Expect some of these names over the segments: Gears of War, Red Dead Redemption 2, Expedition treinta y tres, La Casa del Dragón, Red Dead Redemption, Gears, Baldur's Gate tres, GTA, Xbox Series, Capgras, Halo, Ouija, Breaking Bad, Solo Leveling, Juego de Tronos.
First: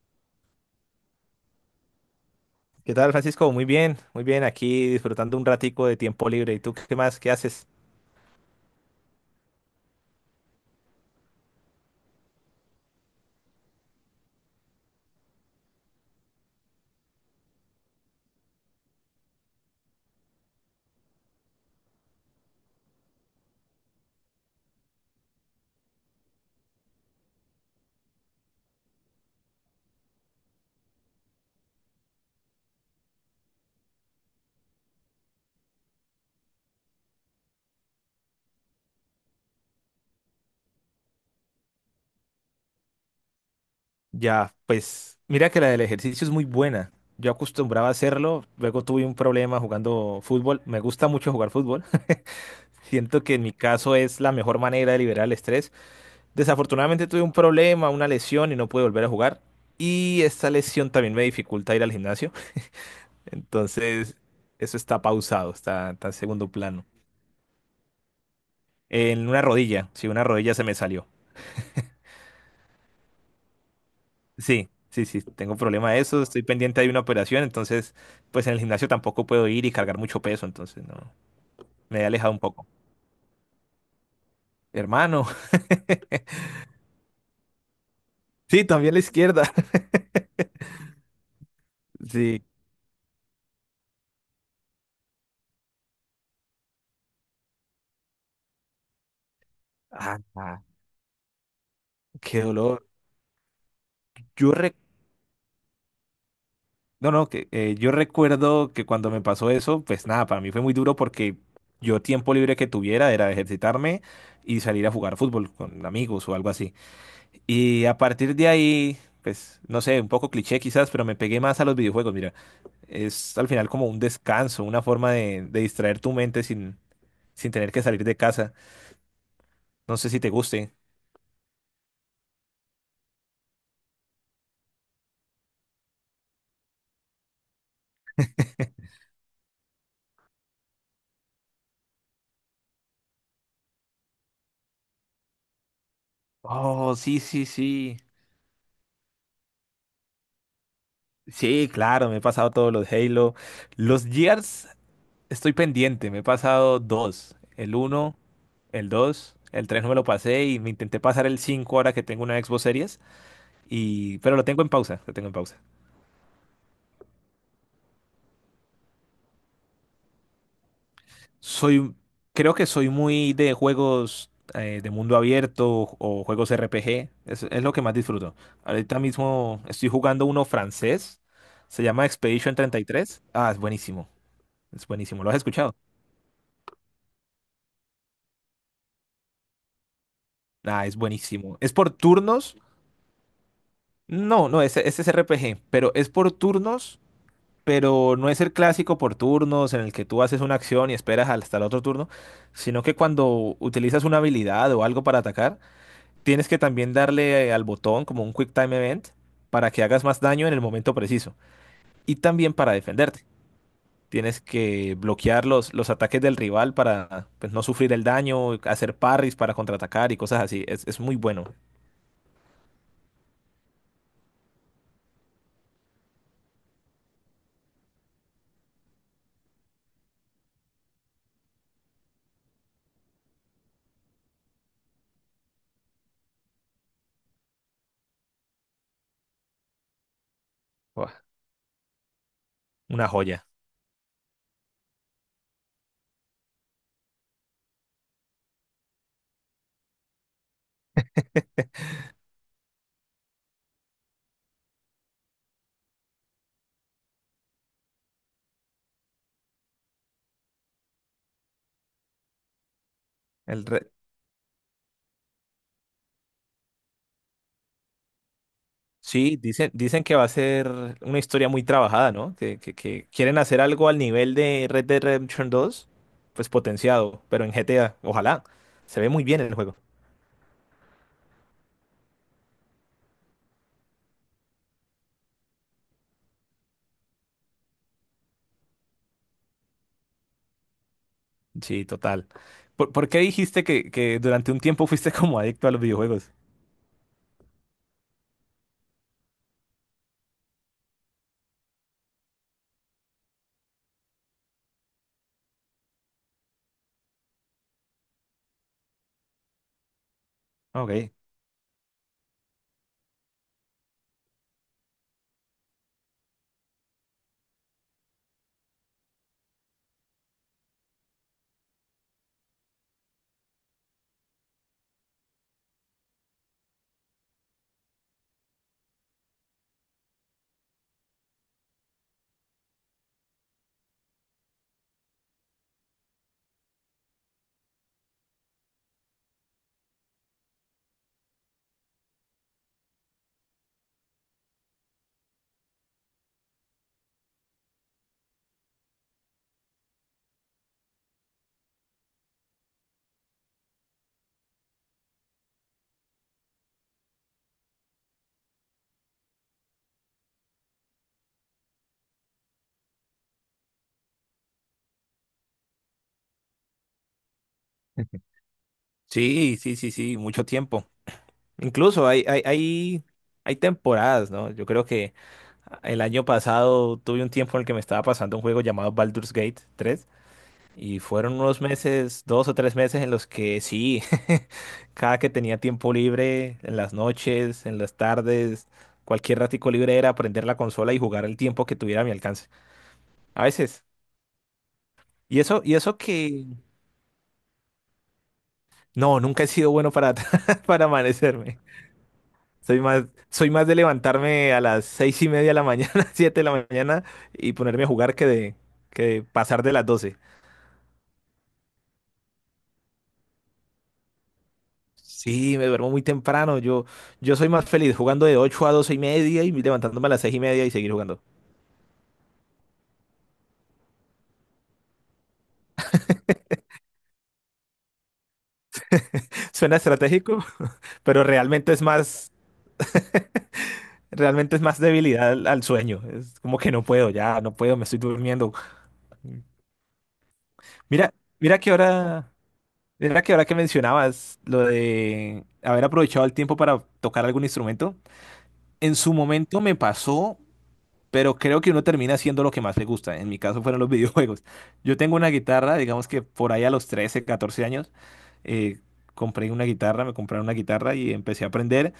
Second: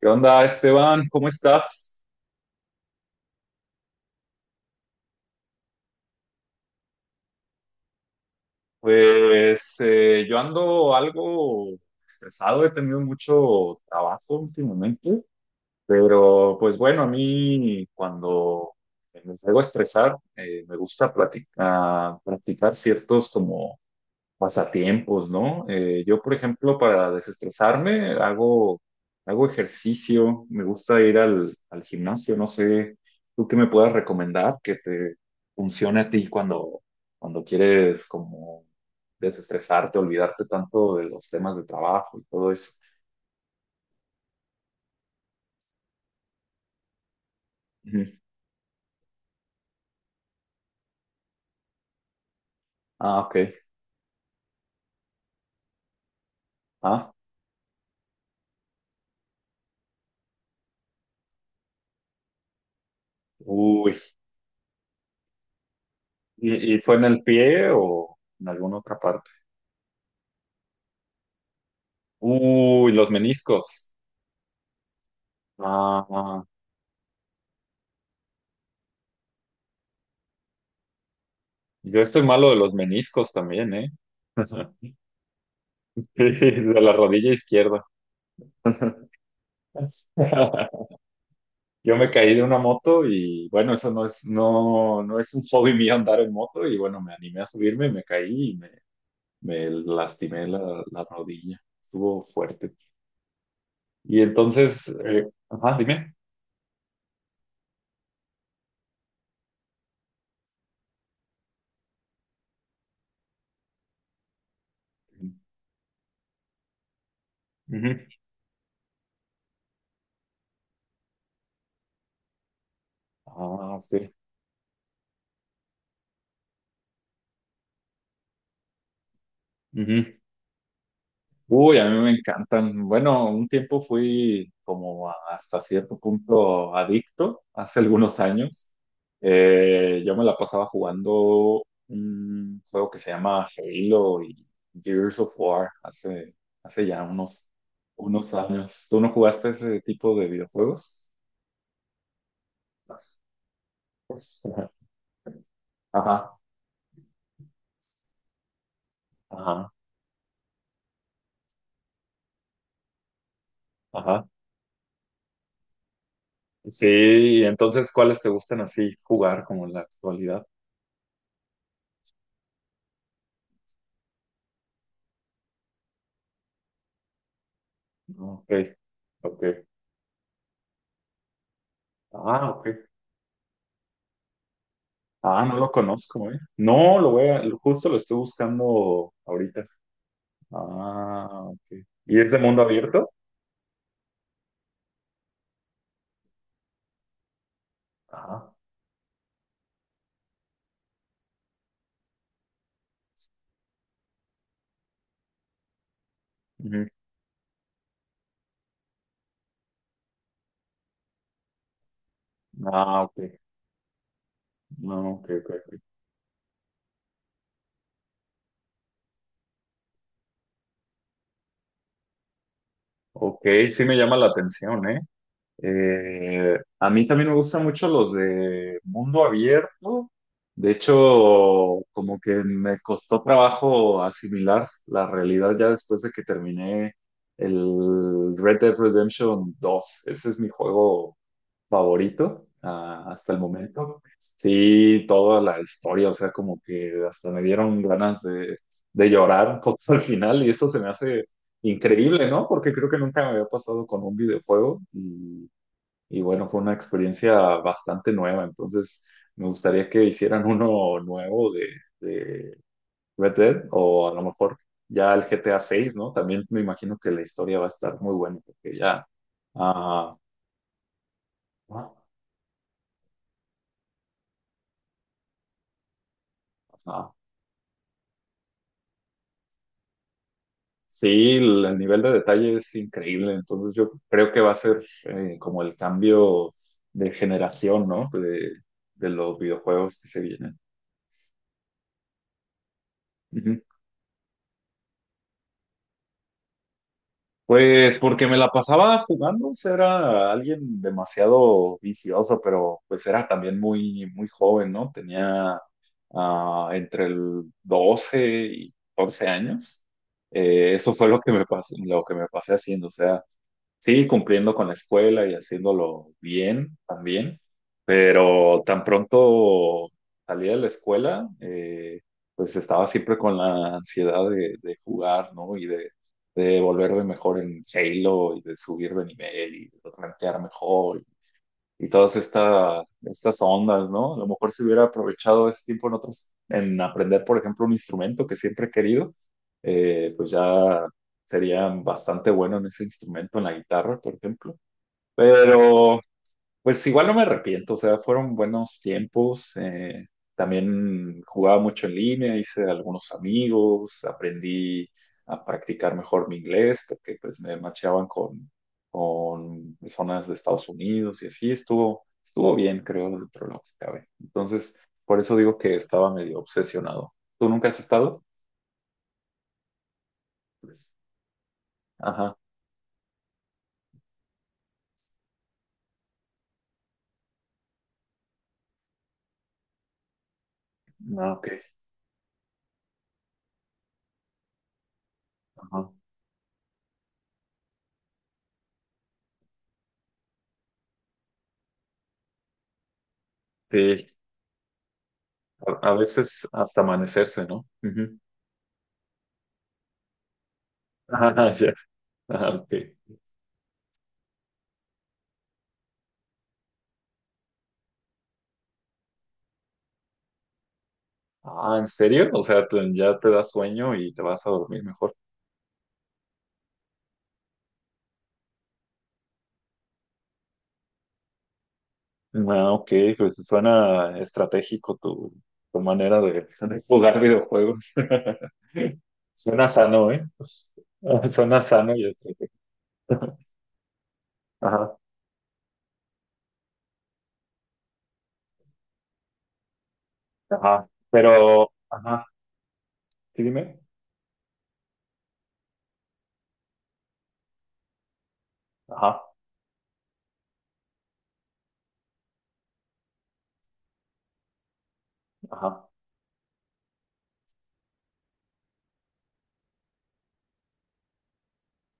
¿Qué onda, Esteban? ¿Cómo estás? ¿Qué tal, Francisco? Muy bien, aquí disfrutando un ratico de tiempo libre. ¿Y tú qué más? ¿Qué haces? Yo ando algo estresado, he tenido mucho trabajo últimamente, pero pues bueno, a mí cuando me llego a estresar, me gusta platicar, practicar ciertos como pasatiempos, ¿no? Yo, por ejemplo, para desestresarme, hago ejercicio, me gusta ir al gimnasio, no sé, tú qué me puedas recomendar que te funcione a ti cuando quieres como desestresarte, olvidarte tanto de los temas de trabajo y todo eso. Ya, pues mira que la del ejercicio es muy buena. Yo acostumbraba a Ujú. hacerlo, luego tuve un problema jugando fútbol. Me gusta mucho jugar fútbol. Ah, Siento que ok. en mi caso es la mejor manera de liberar el estrés. Desafortunadamente Ah, tuve un problema, una lesión y no pude volver a jugar. Y esta lesión también me dificulta ir al gimnasio. uy. Entonces, eso está pausado, está en segundo Y plano. fue en el pie o en alguna otra En parte? una rodilla, sí, una rodilla se me salió. Uy, los meniscos. Sí, sí, sí, tengo problema de Ah, eso, estoy ah. pendiente de una operación, entonces, pues en el gimnasio tampoco puedo ir y cargar mucho peso, entonces no, Yo me he estoy alejado un malo de poco. los meniscos también, ¿eh? Hermano, De la rodilla izquierda. sí, también la izquierda. Yo me caí de Sí. una moto y bueno, eso no, no es un hobby mío andar en moto y bueno, me animé a subirme, me caí y me Ah, lastimé ah, la rodilla. Estuvo qué fuerte. dolor. Y Yo re- entonces, ajá, dime. no, no, que yo recuerdo que cuando me pasó eso, pues nada, para mí fue muy duro porque yo tiempo libre que tuviera era ejercitarme y salir a jugar fútbol con amigos o algo así. Y a Ujú. partir de ahí, pues, no sé, un poco cliché quizás, pero me pegué más a los videojuegos. Mira, es al final Ah, como un sí. descanso, una forma de distraer tu mente sin tener que salir de casa. No sé si Ujú. te guste. Uy, a mí me encantan. Bueno, un tiempo fui como hasta cierto punto adicto, hace algunos años. Yo me la pasaba jugando un juego que se llama Halo y Gears of War hace Oh, ya sí, sí, sí. unos años. ¿Tú no jugaste ese tipo de videojuegos? Sí, claro, me he pasado todos los Halo. Los Gears, estoy pendiente, me he Ajá, pasado dos. El uno, el dos, el ajá, tres no me lo pasé y me intenté pasar el cinco ahora que tengo una Xbox Series. Ajá. Pero lo tengo en pausa, lo tengo en pausa. Sí, y entonces, ¿cuáles te gustan así jugar como en la actualidad? Soy, Creo que soy muy de juegos de mundo abierto o juegos RPG. Es lo que más disfruto. Ok, Ahorita mismo ok. estoy jugando uno francés. Se llama Ah, Expedition ok. 33. Ah, es buenísimo. Es buenísimo. ¿Lo has Ah, no lo escuchado? conozco, ¿eh? No, lo voy a, lo- justo lo estoy buscando ahorita. Ah, es Ah, buenísimo. ¿Es ok. por ¿Y es de turnos? mundo abierto? No, no, ese es RPG, pero es por turnos, pero no es el Ah, clásico por turnos en el que tú haces una acción y esperas hasta el otro turno, sino que cuando utilizas una habilidad o algo para atacar, tienes que ujú. también darle al botón como un Quick Time Event para que hagas más daño en el momento preciso y también para Ah, defenderte. ok. Tienes que No, no, ok, bloquear ok, los, ok. los ataques del rival para pues, no sufrir el daño, hacer parries para contraatacar y cosas así. Es muy bueno. Ok, sí me llama la atención, ¿eh? A mí también me gustan mucho los de mundo abierto. De hecho, como que me costó trabajo asimilar la realidad ya después de que terminé el Red Dead Redemption dos. Ese es mi juego Buah, favorito una hasta el joya. momento. Sí, toda la historia, o sea, como que hasta me dieron ganas de llorar un poco al final y eso se me hace increíble, ¿no? Porque creo que nunca me había pasado con un videojuego y bueno, fue una experiencia bastante nueva, entonces me gustaría que hicieran uno nuevo de Red Dead El re- o a lo mejor ya el GTA seis ¿no? También me imagino que la historia va a estar muy buena porque ya... Sí, dicen que ah, va a ser una historia muy trabajada, ¿no? Que quieren hacer algo al nivel de Red Dead Redemption 2, pues ah, potenciado, pero en GTA, ojalá. Se ve muy bien el juego. Sí, el nivel de detalle es increíble, entonces yo creo que va a ser como el cambio de generación, ¿no? De los videojuegos que se vienen. Sí, total. ¿Por qué Ujú. dijiste que durante un tiempo fuiste como adicto a los videojuegos? Pues porque me la pasaba jugando, o sea, era alguien demasiado vicioso, pero pues era también muy joven, ¿no? Tenía entre el 12 y 14 años. Eso fue Ok. lo que me pasé, lo que me pasé haciendo, o sea. Sí, cumpliendo con la escuela y haciéndolo bien también, pero tan pronto salí de la escuela, pues estaba siempre con la ansiedad de jugar, ¿no? Y de volverme mejor en Halo y de subir de nivel y de rankear mejor y estas ondas, ¿no? A lo mejor si hubiera aprovechado ese tiempo en en aprender, por ejemplo, un instrumento que siempre he querido, pues ya sería bastante bueno en ese instrumento, en la guitarra, por ejemplo. Pero pues igual no me arrepiento, o sea, fueron buenos tiempos. También jugaba mucho en línea, hice algunos amigos, aprendí a practicar mejor mi inglés, porque pues me macheaban con personas de Estados Unidos y así estuvo, estuvo bien, creo, dentro de lo que cabe. Entonces, por eso digo que estaba medio obsesionado. ¿Tú nunca has estado? Sí, sí, sí, sí, mucho tiempo. Incluso hay, Ajá, hay, hay, hay temporadas, ¿no? Yo creo que el año pasado tuve un tiempo en el que me estaba pasando un juego llamado Baldur's Gate 3 y ah, fueron ok, unos meses, 2 o 3 meses en los que sí, cada que tenía ajá. tiempo libre, en las noches, en las tardes, cualquier ratico libre era prender la consola y jugar el tiempo que tuviera a mi alcance. A veces. Sí, Y a eso que veces hasta amanecerse, ¿no? Ujú. no, nunca he sido bueno para, para Ajá, amanecerme. ya. Ah, ok. Soy más de levantarme a las 6:30 de la mañana, 7 de la mañana y ponerme a jugar que de pasar de las 12. Ah, ¿en serio? O sea, ya te da sueño y te vas a dormir mejor. Sí, me duermo muy temprano. Yo soy más feliz jugando de 8 a 12:30 y levantándome a las 6:30 y seguir jugando. Ah, ok, pues suena estratégico tu manera de jugar videojuegos. Suena Suena sano, ¿eh? estratégico, pero Suena realmente es sano y más, estratégico. realmente es más Ajá, debilidad al sueño. Es como que no puedo, ya no puedo, me estoy durmiendo. ajá. Mira, mira Pero, que ajá, ahora. Mira que ¿sí ahora que dime? mencionabas lo de haber aprovechado el tiempo para tocar algún instrumento, en su Ajá, momento me pasó, pero creo que uno termina haciendo lo que más le gusta. En mi caso fueron los videojuegos. Yo tengo una guitarra, ajá. digamos que por ahí a los 13 14 años, eh, compré una guitarra, me compraron una guitarra y empecé a aprender,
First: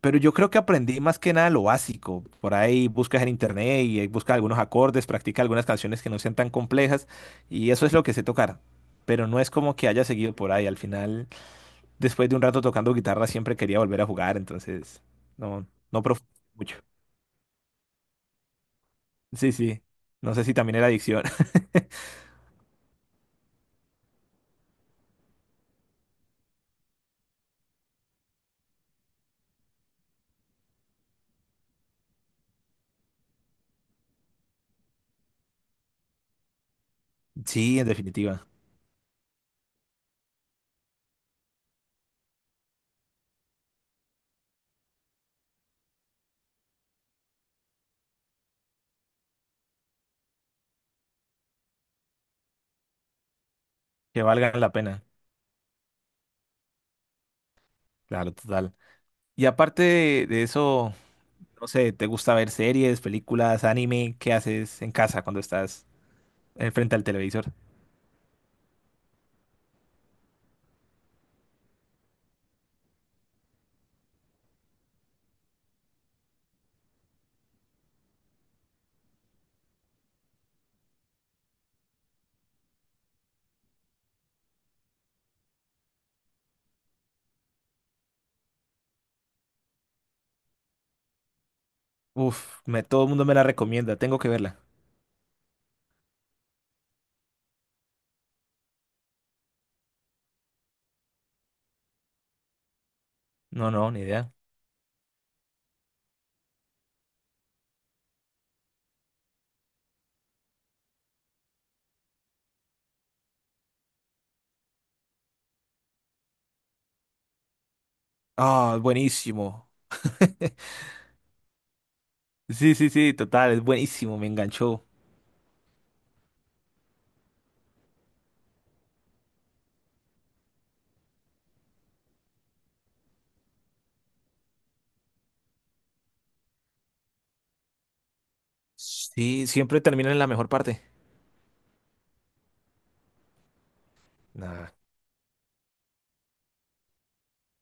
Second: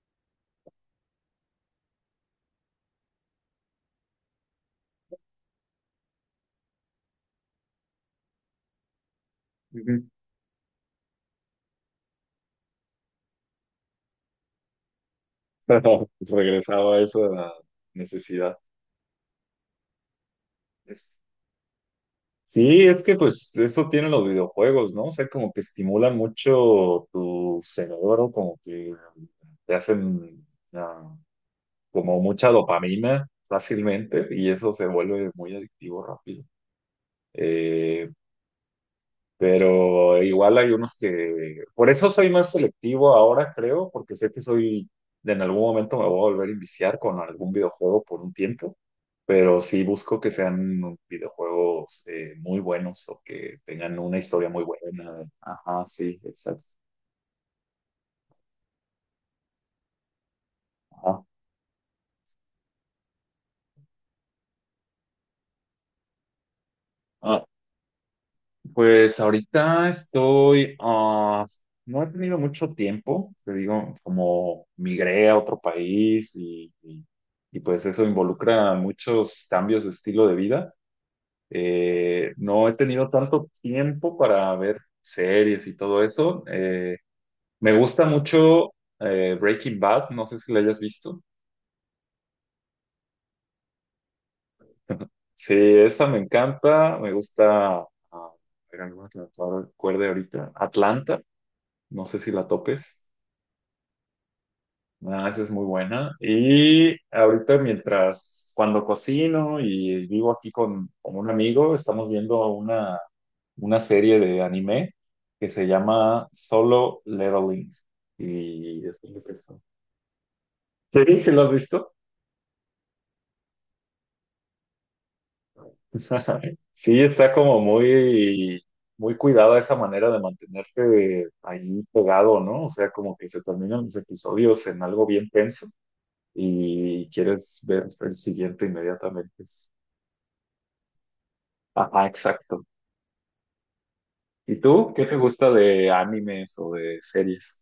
pero yo creo que aprendí más que nada lo básico. Por ahí buscas en internet y buscas algunos acordes, practica algunas canciones que no sean tan complejas y eso es lo que sé tocar. Pero no es como que Ujú. haya seguido por ahí. Al final después de un rato tocando guitarra siempre quería volver a jugar, entonces no Pero profundicé mucho. regresaba a esa necesidad. Sí, sí. No sé si también era adicción. Sí, es que pues eso tienen los videojuegos, ¿no? O sea, como que estimulan mucho tu cerebro, como que te hacen ah, como mucha dopamina fácilmente y eso se vuelve muy adictivo rápido. Sí, en Eh, definitiva. pero igual hay unos que, por eso soy más selectivo ahora, creo, porque sé que soy, en algún momento me voy a volver a iniciar con algún videojuego por un tiempo, pero sí busco que sean videojuegos muy buenos o que tengan una Que historia valga muy la pena. buena. Ajá, sí, exacto. Claro, total. Y aparte de eso, no sé, ¿te gusta ver series, películas, anime? ¿Qué haces en casa cuando estás frente al Ajá. televisor? Pues ahorita estoy, no he tenido mucho tiempo, te digo, como migré a otro país y, pues eso involucra muchos cambios de estilo de vida. No he tenido tanto tiempo para ver series y todo eso. Me gusta mucho Breaking Bad, no sé si la hayas visto. Uf, todo el mundo me la recomienda. Tengo que verla. Sí, esa me encanta, me gusta, ah, espera, no me acuerdo ahorita, Atlanta, no sé si la topes. No, no, ni idea. Ah, esa es muy buena. Y ahorita mientras, cuando cocino y vivo aquí con un amigo, estamos viendo una serie de anime que se llama Solo Leveling. Ah, Y es lo que está. buenísimo. Sí, ¿sí lo has visto? Sí, sí, sí, total, es buenísimo, me enganchó. Sí, está como muy, muy cuidada esa manera de mantenerte ahí pegado, ¿no? O sea, como que se terminan los episodios en algo bien tenso y quieres ver el siguiente inmediatamente. Sí, siempre termina en la mejor parte. Ajá, exacto. ¿Y Nah. tú? ¿Qué te gusta de animes o de series?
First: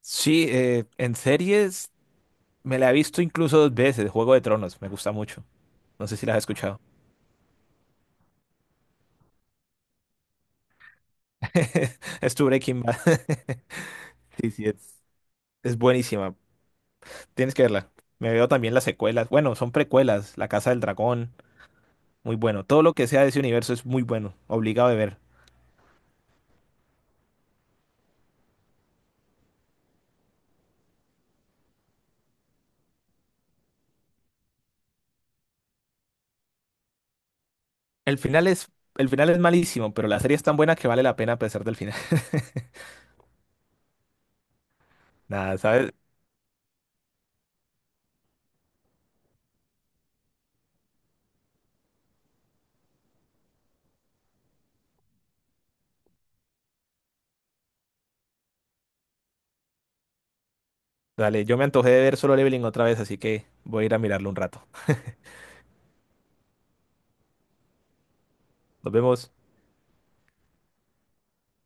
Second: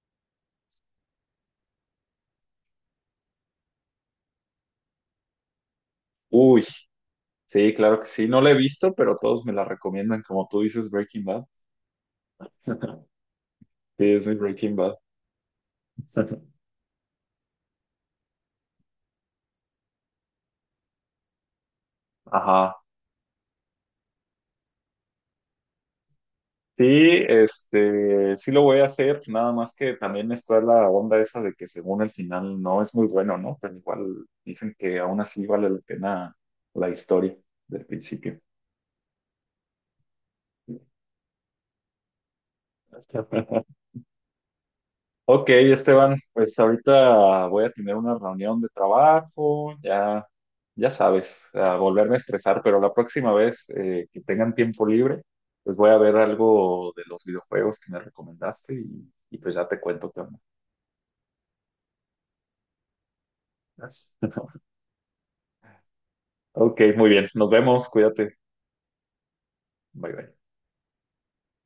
Sí, en series me la he visto incluso dos veces, Juego de Tronos, me gusta mucho. No sé si la has Uy, escuchado. sí, claro que sí. No la he visto, pero todos me la recomiendan. Como tú dices, Breaking Bad. Es tu Breaking Bad. Sí, es mi Sí, sí, Breaking Bad. es buenísima. Tienes que verla. Me veo también las secuelas. Bueno, son precuelas. La Casa del Dragón, muy bueno. Ajá. Todo lo que sea de ese universo es muy bueno. Obligado de ver. Sí, este, sí lo voy a hacer, nada más que también está la onda esa de que según el final no es muy bueno, ¿no? Pero igual dicen que aún así vale la pena la historia del El principio. final es, el final es malísimo, pero la serie es tan buena que vale la pena a pesar del final. Ok, Nada, ¿sabes? Esteban, pues ahorita voy a tener una reunión de trabajo, ya, ya sabes, a volverme a estresar, pero la próxima vez que tengan tiempo libre, pues voy a ver algo de los videojuegos que me recomendaste y pues ya te cuento qué onda. Dale, yo me antojé de ver Solo Leveling otra vez, así que voy a ir a Gracias. mirarlo un rato. Ok, muy bien, nos vemos, cuídate, Nos vemos. bye bye.